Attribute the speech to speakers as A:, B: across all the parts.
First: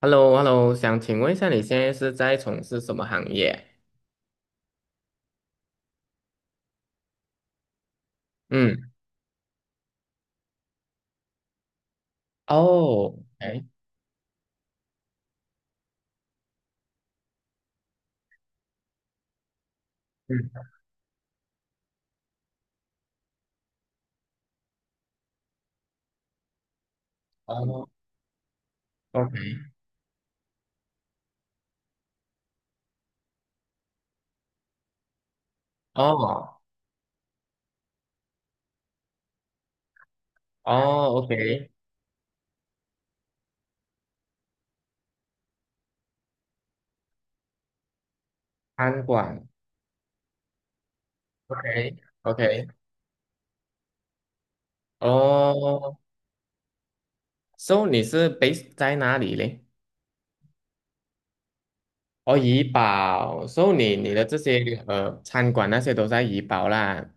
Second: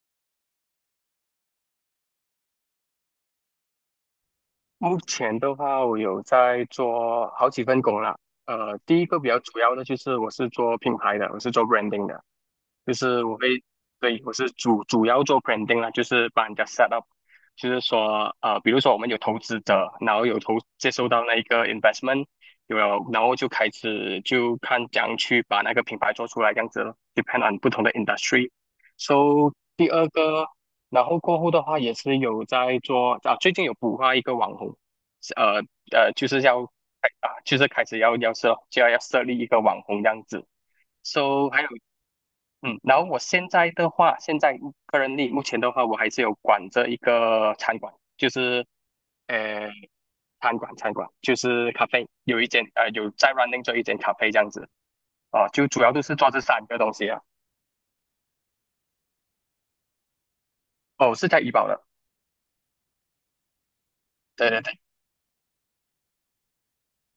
A: h e l l o h e l l o 想请问一下，你现在是在从事什么行业？
B: 目前的话，我有在做好几份工啦。
A: 嗯，
B: 第一个比较主要的就是我是做品牌的，我是做 branding 的。就
A: 哦，
B: 是我会，
A: 哎，
B: 对，我是主要做 branding 啦，就是帮人家 set up，就是说，比如说我们有投资者，然后有
A: 嗯，
B: 接收到那一个 investment，有了，然后就开始就看怎样去把那个品牌做出来，这样子咯，depend on 不同
A: 哦
B: 的 industry。So
A: ，OK，
B: 第二个，然后过后的话也是有在做啊，最近有孵化一个网红，呃就是
A: 哦，
B: 要啊，就是开始要设立一个网红这样子。
A: 哦
B: So 还有
A: ，OK，
B: 然后我现在的话，现在个人力目前的话，我还是有管着一个餐馆，就是
A: 餐馆
B: 呃，餐馆就是咖啡，有一间
A: ，OK，OK，
B: 有在 running 做一间咖啡这样子啊，就主要
A: 哦
B: 都是做这三个东西啊。
A: ，So 你是 base 在哪里嘞？
B: 哦，是在怡保的，
A: 哦，怡保，So 你的这
B: 对对对，
A: 些餐馆那些都在怡保啦。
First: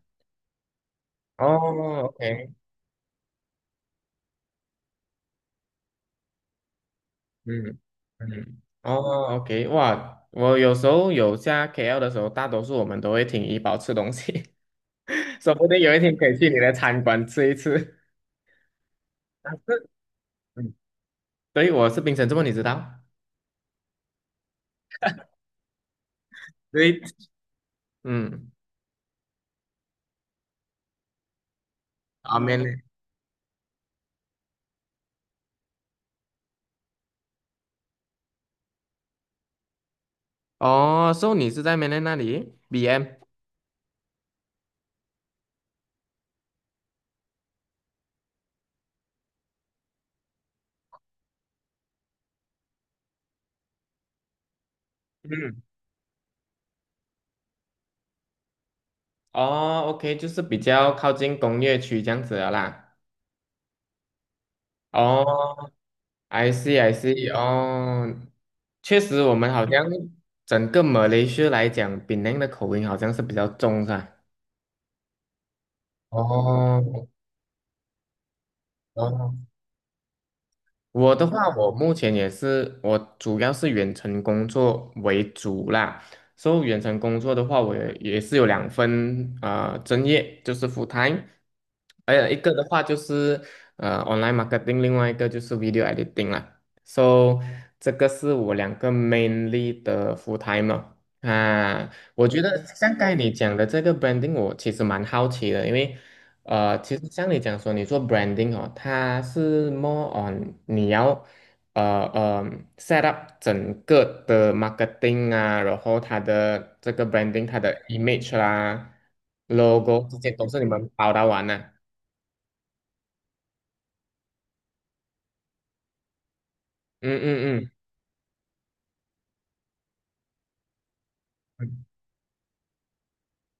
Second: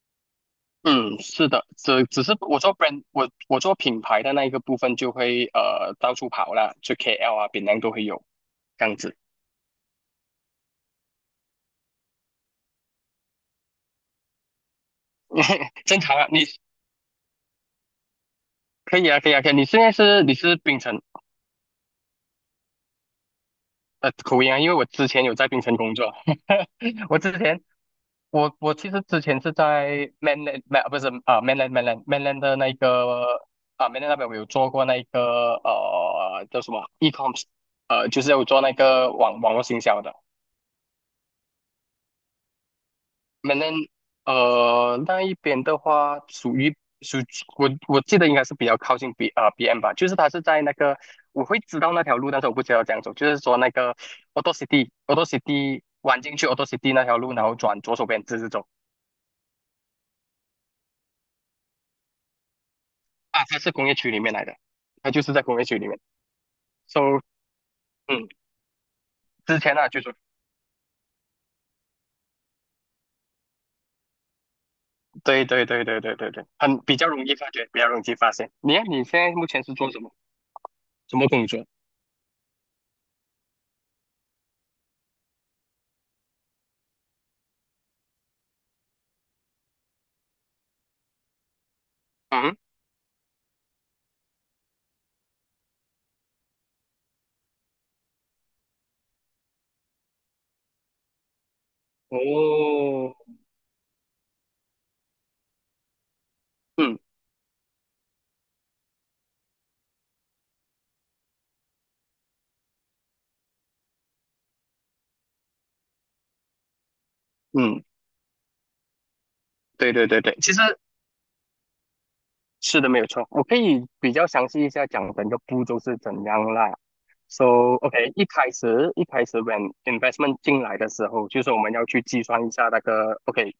B: 嗯，
A: 哦
B: 是的，只是
A: ，OK，
B: 我做 brand，我做品牌的那一个部分就会到处跑啦，就 KL 啊、槟
A: 嗯
B: 榔都会有
A: 嗯，
B: 这样
A: 哦
B: 子。
A: ，OK，哇，我有时候有下 KL 的时候，大多数我们都会停怡保吃东西。说不定 有一
B: 正
A: 天
B: 常
A: 可
B: 啊，
A: 以
B: 你
A: 去你的餐馆吃一次。
B: 可以啊，可以啊，可
A: 但
B: 以，你现
A: 是，
B: 在是你是
A: 嗯，
B: 槟城。
A: 对，我是槟城，这么你知道？
B: 口音啊，因为我之前有在槟城工作，
A: 对，
B: 我之前
A: 嗯，
B: 我其实之前是在 mainland， 没不是啊， mainland
A: 啊，
B: 的
A: 缅
B: 那
A: 甸，
B: 个啊， mainland 那边我有做过那个叫什么 e-coms，就是有做那个网络行销的。
A: 哦，所以你是在缅甸那里？BM，
B: m a 那一边的话，属于属我记得应该是比较靠近 BM 吧，就是它是在那个，我会知道那条路，但是我不知道怎样走，就是说那个 Auto City Auto
A: 嗯，
B: City 弯进去 Auto City 那条路，然后转左手边直直走
A: 哦，OK，就是比较靠近工业区这样子的啦。
B: 啊，它是工业区里面来的，它就是在工业
A: 哦
B: 区里面
A: ，I see I
B: ，So
A: see，哦，
B: 嗯，
A: 确实，我们
B: 之
A: 好
B: 前
A: 像
B: 呢就是
A: 整个马来西亚来讲，槟城的口音好像是比较重，是吧？
B: 对对对对对对对，很比
A: 哦，
B: 较容易发觉，比较容易发现。你看你现在
A: 哦。
B: 目前是做什么
A: 我的话，
B: 工作？
A: 我目前也是，我主要是远程工作为主啦。所以远程工作的话，我也是有两份啊，专业，就是 full time，还有一个
B: 嗯，
A: 的话就是online marketing，另外一个就是 video editing 啦。So 这个是我两个 mainly 的 full time 哦啊。我觉得像刚
B: 哦，
A: 才你讲的这个 branding，我其实蛮好奇的，因为其
B: 嗯
A: 实像你讲说，你做 branding 哦，它是 more on 你要呃呃 set up 整个的 marketing 啊，然后它的这个 branding 它的
B: 嗯。
A: image 啦、
B: 对对
A: logo 这
B: 对
A: 些
B: 对，
A: 都
B: 其
A: 是
B: 实
A: 你们包到完的、
B: 是的，没有错。我可以比较详细一下讲整个步骤是怎样啦。
A: 嗯
B: So
A: 嗯嗯
B: OK，一开始，when investment 进来的时候，就是我们
A: 嗯
B: 要去计算一下那个 OK。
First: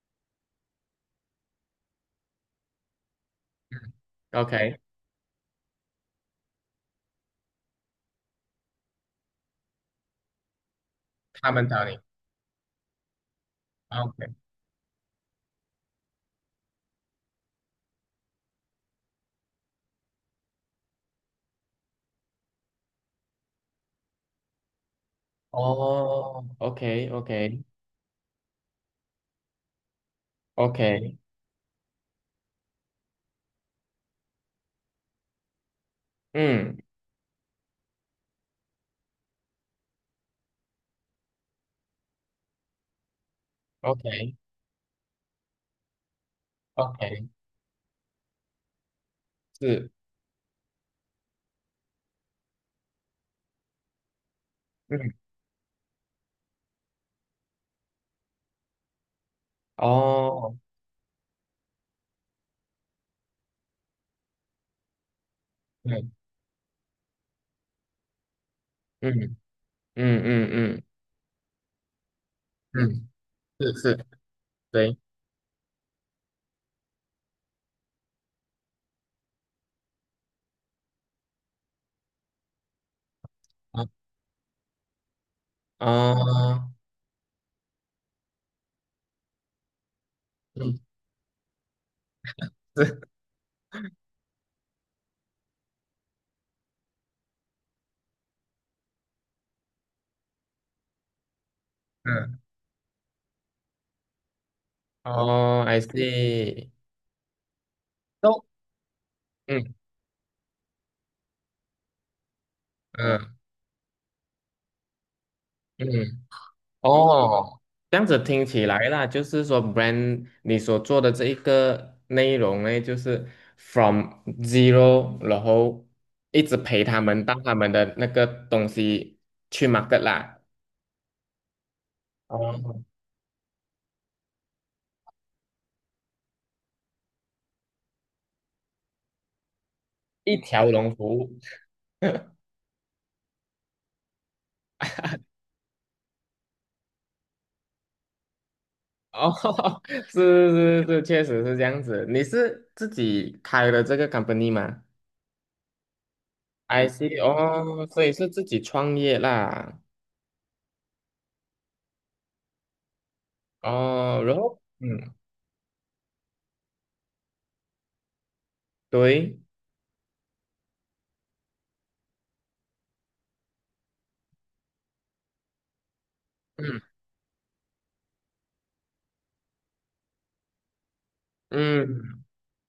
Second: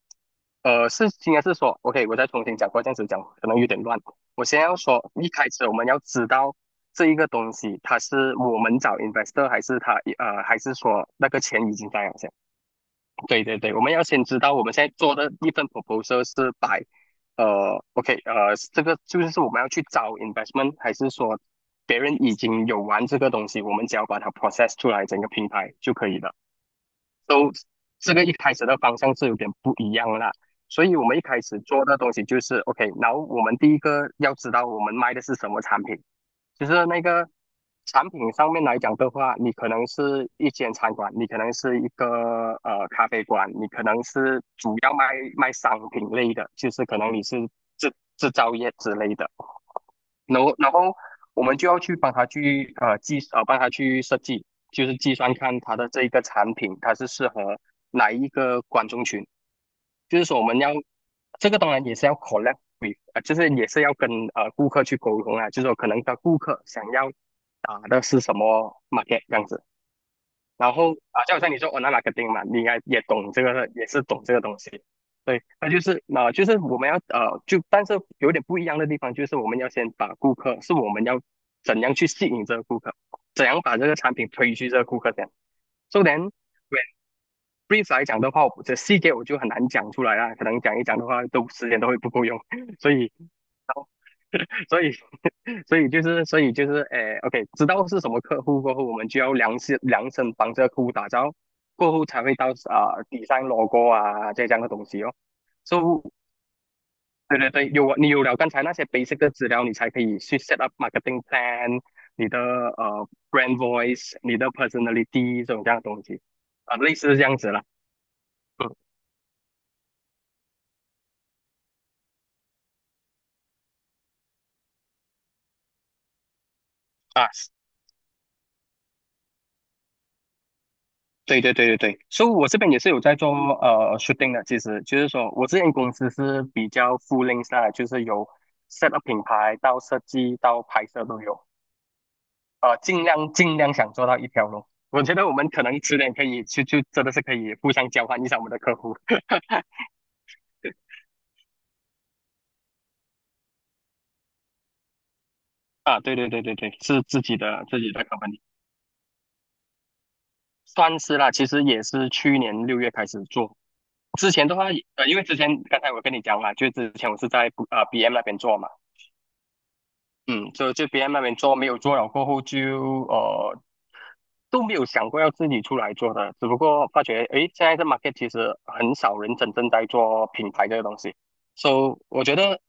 B: 是应该是说 OK，我再重新讲过，这样子讲可能有点乱。
A: 嗯
B: 我先要
A: ，OK，
B: 说，一开始我们要知道这一个东西，它是我们找 investor 还是还是说那个
A: 他们
B: 钱已
A: 找
B: 经
A: 你
B: 在了，对对对，我们要先
A: ，OK，
B: 知道我们现在做的一份 proposal 是摆，OK，这个就是我们要去找 investment，还是说别人已经有玩这个东西，我们只要把它 process 出来整个平台就可以了。
A: 哦，OK
B: 都
A: OK
B: 这个一开始的方向是有点不一样啦。所以我们
A: OK，
B: 一开始做的东西就是 OK，然后我们第一个要知道我们卖的是什么产品，就
A: 嗯
B: 是那个产品上面来讲的话，你可能是一间餐馆，你可能是一个咖啡馆，你可
A: ，OK
B: 能是主要卖商品类的，就是可能你
A: OK，
B: 是制造业之类的。
A: 是，
B: 然后我们就要去帮他去设计，就是
A: 嗯，
B: 计算看他的这一个产品它是适合哪一个观众群，就是说我们
A: 哦，
B: 要这个当然也是要 collab with， 就是也是要跟顾客去沟通啊，就是说可能
A: 对，
B: 的顾客想要打的是什么 market
A: 嗯
B: 这样子。
A: 嗯嗯
B: 然
A: 嗯
B: 后啊，就好像你说 o n l i n 嘛，你应该也
A: 嗯。
B: 懂这个，
A: 是
B: 也是
A: 是，
B: 懂这个东西。
A: 对
B: 对，那就是啊，就是我们要，就但是有点不一样的地方，就是我们要先把顾客，是我们要怎样去吸引这个顾客，怎样把
A: 啊
B: 这个产品推去这个顾客这样。So then,
A: 哦，
B: when brief 来讲的话，我这细节我就很难讲出来啦，可能讲
A: 嗯
B: 一讲的话，都时间都会不够用，所
A: 是
B: 以 所以，所以就是，诶，OK，知道是什么客户过后，我们就要量身量身帮这个客户打造，过后才会
A: 嗯
B: 到啊、底上 logo 啊这样的东西哦。
A: 哦，I
B: So，
A: see，
B: 对对对，你有了
A: 都
B: 刚才那些 basic 的资料，你
A: 嗯
B: 才可以去 set up marketing plan，你的
A: 嗯
B: brand voice，你的 personality 这种这样的东西
A: 嗯
B: 啊、类似这样子了。
A: 哦，这样子听起
B: 嗯
A: 来啦，就是说 brand 你所做的这一个内容呢，就是 from zero，然后一直陪他们
B: 啊，
A: 到他们的那个东西去 market 啦，
B: 对对对对对，所以我这边也
A: 哦，
B: 是有在做shooting 的，其实就是说我之前公司是比较 full i n g t h 的，就是由 set up 品牌到设计
A: 一
B: 到
A: 条
B: 拍
A: 龙服
B: 摄都
A: 务，
B: 有，尽量尽量想做到一条龙。我觉得我们可能迟点可以去就真的是可以互相交换一下我们的客户
A: 哦，是是是，确实是这样子。你是自己开了这个 company 吗
B: 啊，对对对对对，
A: ？I
B: 是
A: C see，
B: 自己的自
A: 哦，
B: 己
A: 所
B: 的
A: 以是
B: company，
A: 自己创业啦。
B: 算是啦，其实也是去年六月开始做，
A: 哦，
B: 之
A: 然
B: 前的
A: 后，
B: 话，
A: 嗯，
B: 因为之前刚才我跟你讲了，就之前我是在BM 那边做嘛。
A: 对，
B: 嗯，就别人那边做没有做了过后就都没有想过要自己出来做的，只不
A: 嗯
B: 过发觉诶，现在这 market 其实很少人真正在做品牌这个东西，so
A: 嗯，
B: 我觉得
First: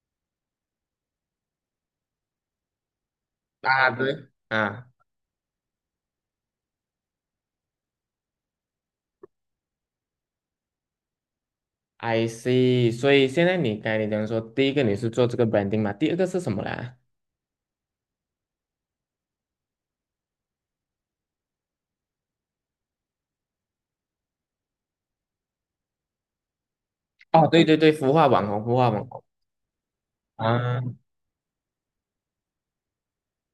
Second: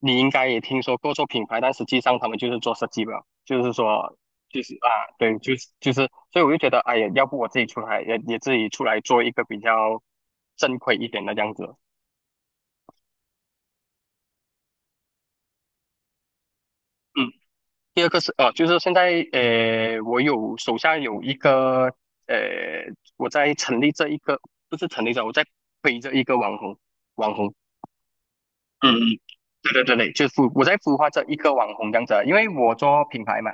B: 你应该也听说过做品牌，但实际上他们就是做设计吧，就是
A: 啊，
B: 说
A: 对
B: 就是
A: 啊
B: 啊，对，就是，所以我就觉得哎呀，要不我自己出来也自己出来做一个比较正规一点的这样子。
A: ，I see。所以现在你该才你讲说，第一个你是做这个 branding 嘛，第二个是什么啦？
B: 嗯。第二个是，就是现在，我有手下有一个呃，我在成立这一个，不是成立这，我在推这一个网红，网
A: 哦，
B: 红，
A: 对对对，孵化网红，孵化
B: 嗯，嗯，
A: 网红
B: 对对对对，就是我在
A: 啊，
B: 孵化这一个网红这样子啊，因为我做品牌嘛，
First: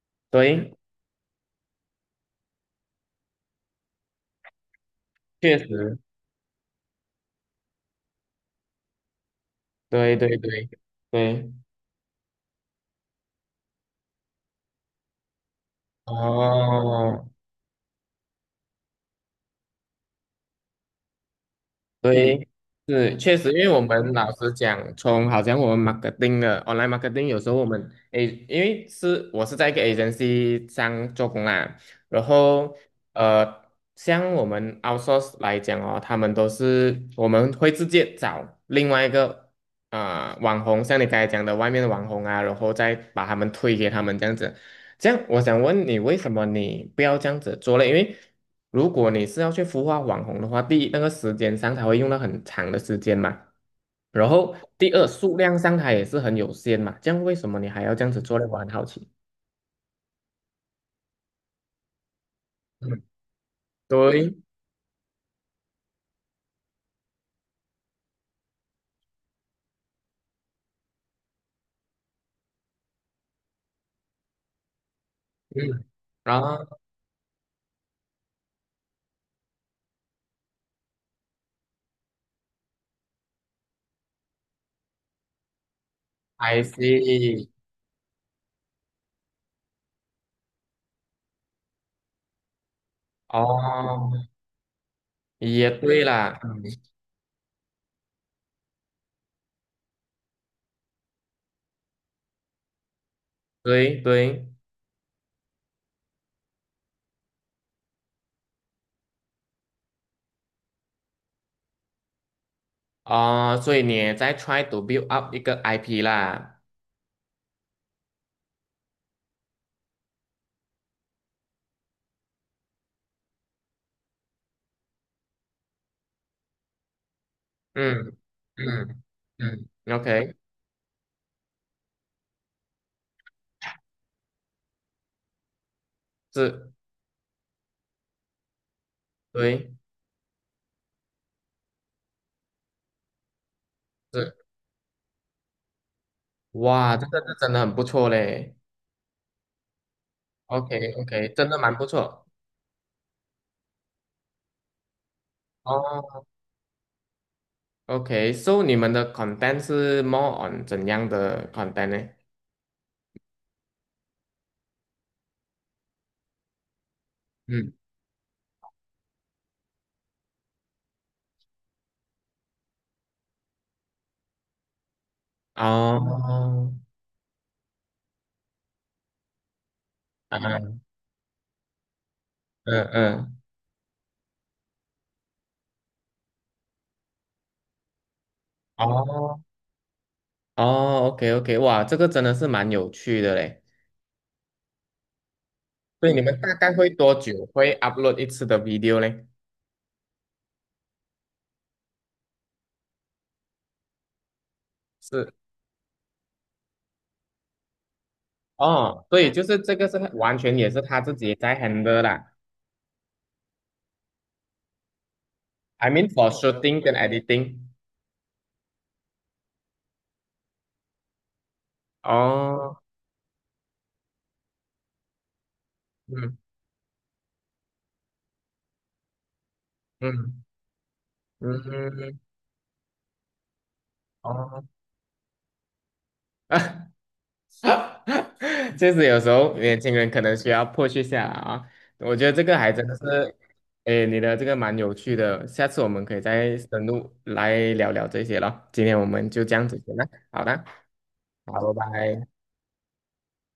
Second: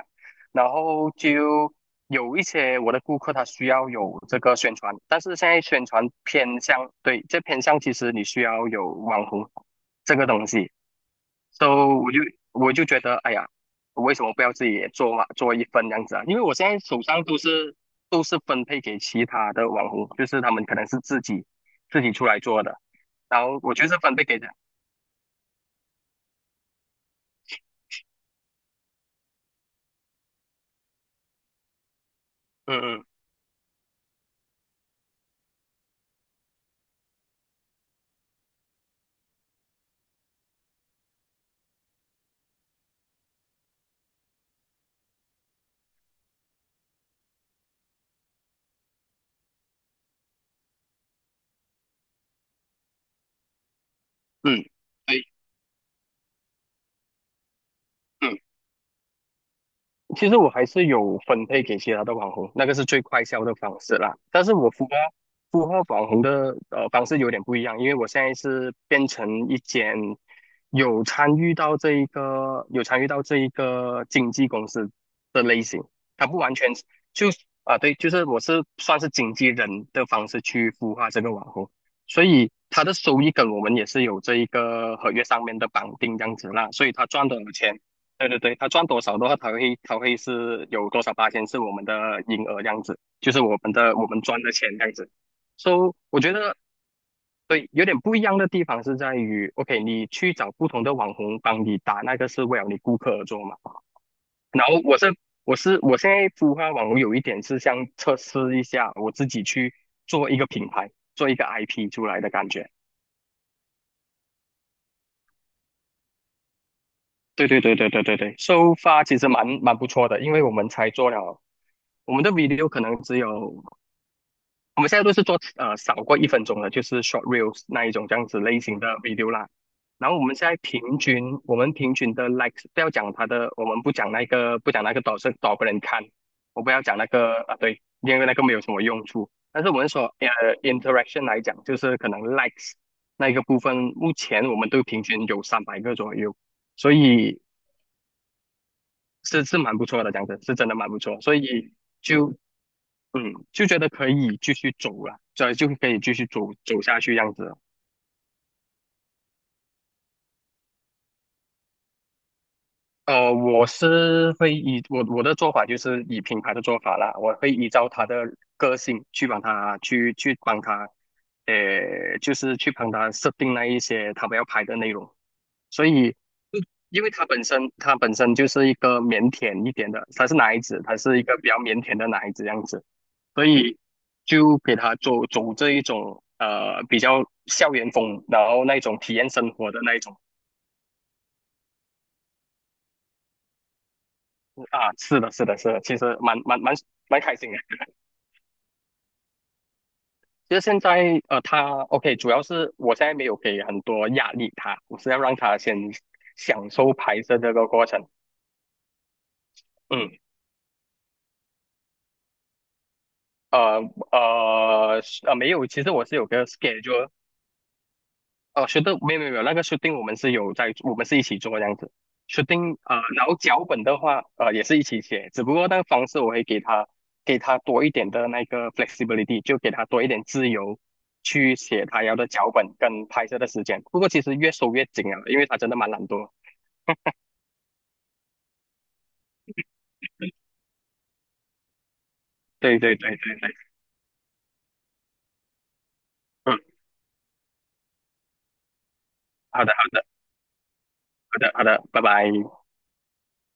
B: 然
A: 对，
B: 后就有一些我的顾客他需要有这个宣传，但是现
A: 确
B: 在宣
A: 实，
B: 传偏向，对，这偏向其实你需要有网红
A: 对
B: 这个
A: 对
B: 东
A: 对
B: 西，
A: 对，
B: so 我就我就觉得，哎呀，为什么不要自己也做嘛，做一份这样子啊？因为我现在手
A: 哦。
B: 上都是分配给其他的网红，就是他们可能是自己出来
A: 对，
B: 做的，
A: 是确
B: 然
A: 实，
B: 后
A: 因为
B: 我
A: 我
B: 就是
A: 们
B: 分配
A: 老
B: 给的，
A: 实讲，从好像我们 marketing 的 online marketing，有时候我们诶，因为是我是在一个 agency 上做工啦，然后
B: 嗯嗯
A: 呃，像我们 outsource 来讲哦，他们都是我们会直接找另外一个啊、网红，像你刚才讲的外面的网红啊，然后再把他们推给他们这样子。这样，我想问你，为什么你不要这样子做嘞？因为如果你是要去孵化网红的话，第一，那个时间上它会用到很长的时间嘛，然后
B: 嗯，
A: 第二，
B: 对，
A: 数量上它也是很有限嘛。这样为什么你还要这样子做
B: 嗯
A: 嘞？我很好奇。
B: 其实我还是有分配给其他的网红，那个是
A: 嗯，
B: 最快销的方式啦。
A: 对，
B: 但是我孵化网红的方式有点不一样，因为我现在是变成一间有参与到这一个经纪公司的类
A: 嗯，
B: 型，它不
A: 然
B: 完全
A: 后
B: 是就对，就是我是算是经纪人的方式去孵化这个网红，所以它的收益跟我们也是有这一个合约上面的绑定这样子
A: I
B: 啦，所以他赚的
A: see，
B: 钱。对对对，他赚多少的话，他会是有多少八千是我们的营额这样子，就是我们的我
A: 哦，
B: 们赚的钱这样子。
A: 也
B: So
A: 对
B: 我觉
A: 啦，
B: 得
A: 嗯
B: 对，有点不一样的地方是在于，OK,你去找不同的网红帮你打那个是为了你顾客而做嘛。
A: 对对，
B: 然后我现在孵化网红有一点是像测试一下我自己去做一个品牌，做一个 IP 出来的感觉。
A: 哦，所以你也在 try to build up 一个 IP 啦。
B: 对对对对对对对，收发其实蛮不错的，因为我们才做了，我们的 video 可能只有我们现在都是做少过一分钟的，就是 short reels 那一种这
A: 嗯
B: 样子类型的
A: 嗯
B: video 啦。
A: 嗯
B: 然后我
A: ，OK，
B: 们现在平均，我们平均的 likes 不要讲它的，我们不讲那个多少多少个人看，我不
A: 是，
B: 要讲那个啊，对，因为那个没有什么用处。但是
A: 对。
B: 我们说interaction 来讲，就是可能 likes 那一个部分，目
A: 是，
B: 前我们都平均有三百个左右，所
A: 哇，这个是
B: 以
A: 真的很不错嘞。
B: 是蛮不错的，讲的是真
A: OK
B: 的蛮不错，
A: OK，
B: 所
A: 真的蛮
B: 以。
A: 不错。
B: 就嗯，就觉得可以继续走了，这就可以继
A: 哦
B: 续走下去样子。
A: ，OK，so 你们的 content 是 more on 怎样的 content 呢？
B: 我是会以我的做法就是以品牌的做法啦，我会依
A: 嗯，
B: 照他的个性去帮他，就是去帮他设定那一些他们要拍的内容。所以，嗯
A: 哦，
B: 因为他本身就是一个腼腆一点的，他是
A: 啊，
B: 男孩子，他是一个比较腼腆的男孩子样
A: 嗯
B: 子。
A: 嗯，
B: 所以就给他走这一种比较校园风，然后那种体验
A: 哦
B: 生活的那一种
A: 哦，OK OK，哇，这个真的是蛮有趣的嘞。
B: 啊，是的，是的，是的，其实
A: 所以你们大概会多
B: 蛮开
A: 久
B: 心的。
A: 会 upload 一次的 video 嘞？
B: 其实现在他 OK,主要是我现在没有给很多压力他，我是要
A: 是，
B: 让他先享受拍摄这个过程。
A: 哦，所以就是这个是
B: 嗯，
A: 完全也是他自己在 handle 啦。
B: 呃没有，其
A: I
B: 实我
A: mean
B: 是有
A: for
B: 个
A: shooting 跟
B: schedule,
A: editing。
B: 是的，没有没有没有那个 shooting 我们是有在，我们是一起做这样子。Shooting
A: 哦，
B: 然后脚本的话，也是一起写，只不过那个方式我
A: 嗯
B: 会给他多一点的那个 flexibility,就给他多一点
A: 嗯。
B: 自由去写他要
A: 嗯，
B: 的脚本跟拍摄的时间。不过其实越
A: 哦，
B: 收越紧啊，因为他真的蛮懒惰。
A: 确实有时候年轻人可能需要 p u 下来啊。我觉得这个还
B: 对
A: 真的
B: 对对
A: 是，
B: 对，
A: 哎，你的这个蛮有趣的，下次我们可以再
B: 嗯，
A: 深入来聊聊这些了。今天我们就这
B: 好
A: 样
B: 的好
A: 子先
B: 的
A: 了，好的，
B: 好的好
A: 好，拜
B: 的，拜
A: 拜。
B: 拜。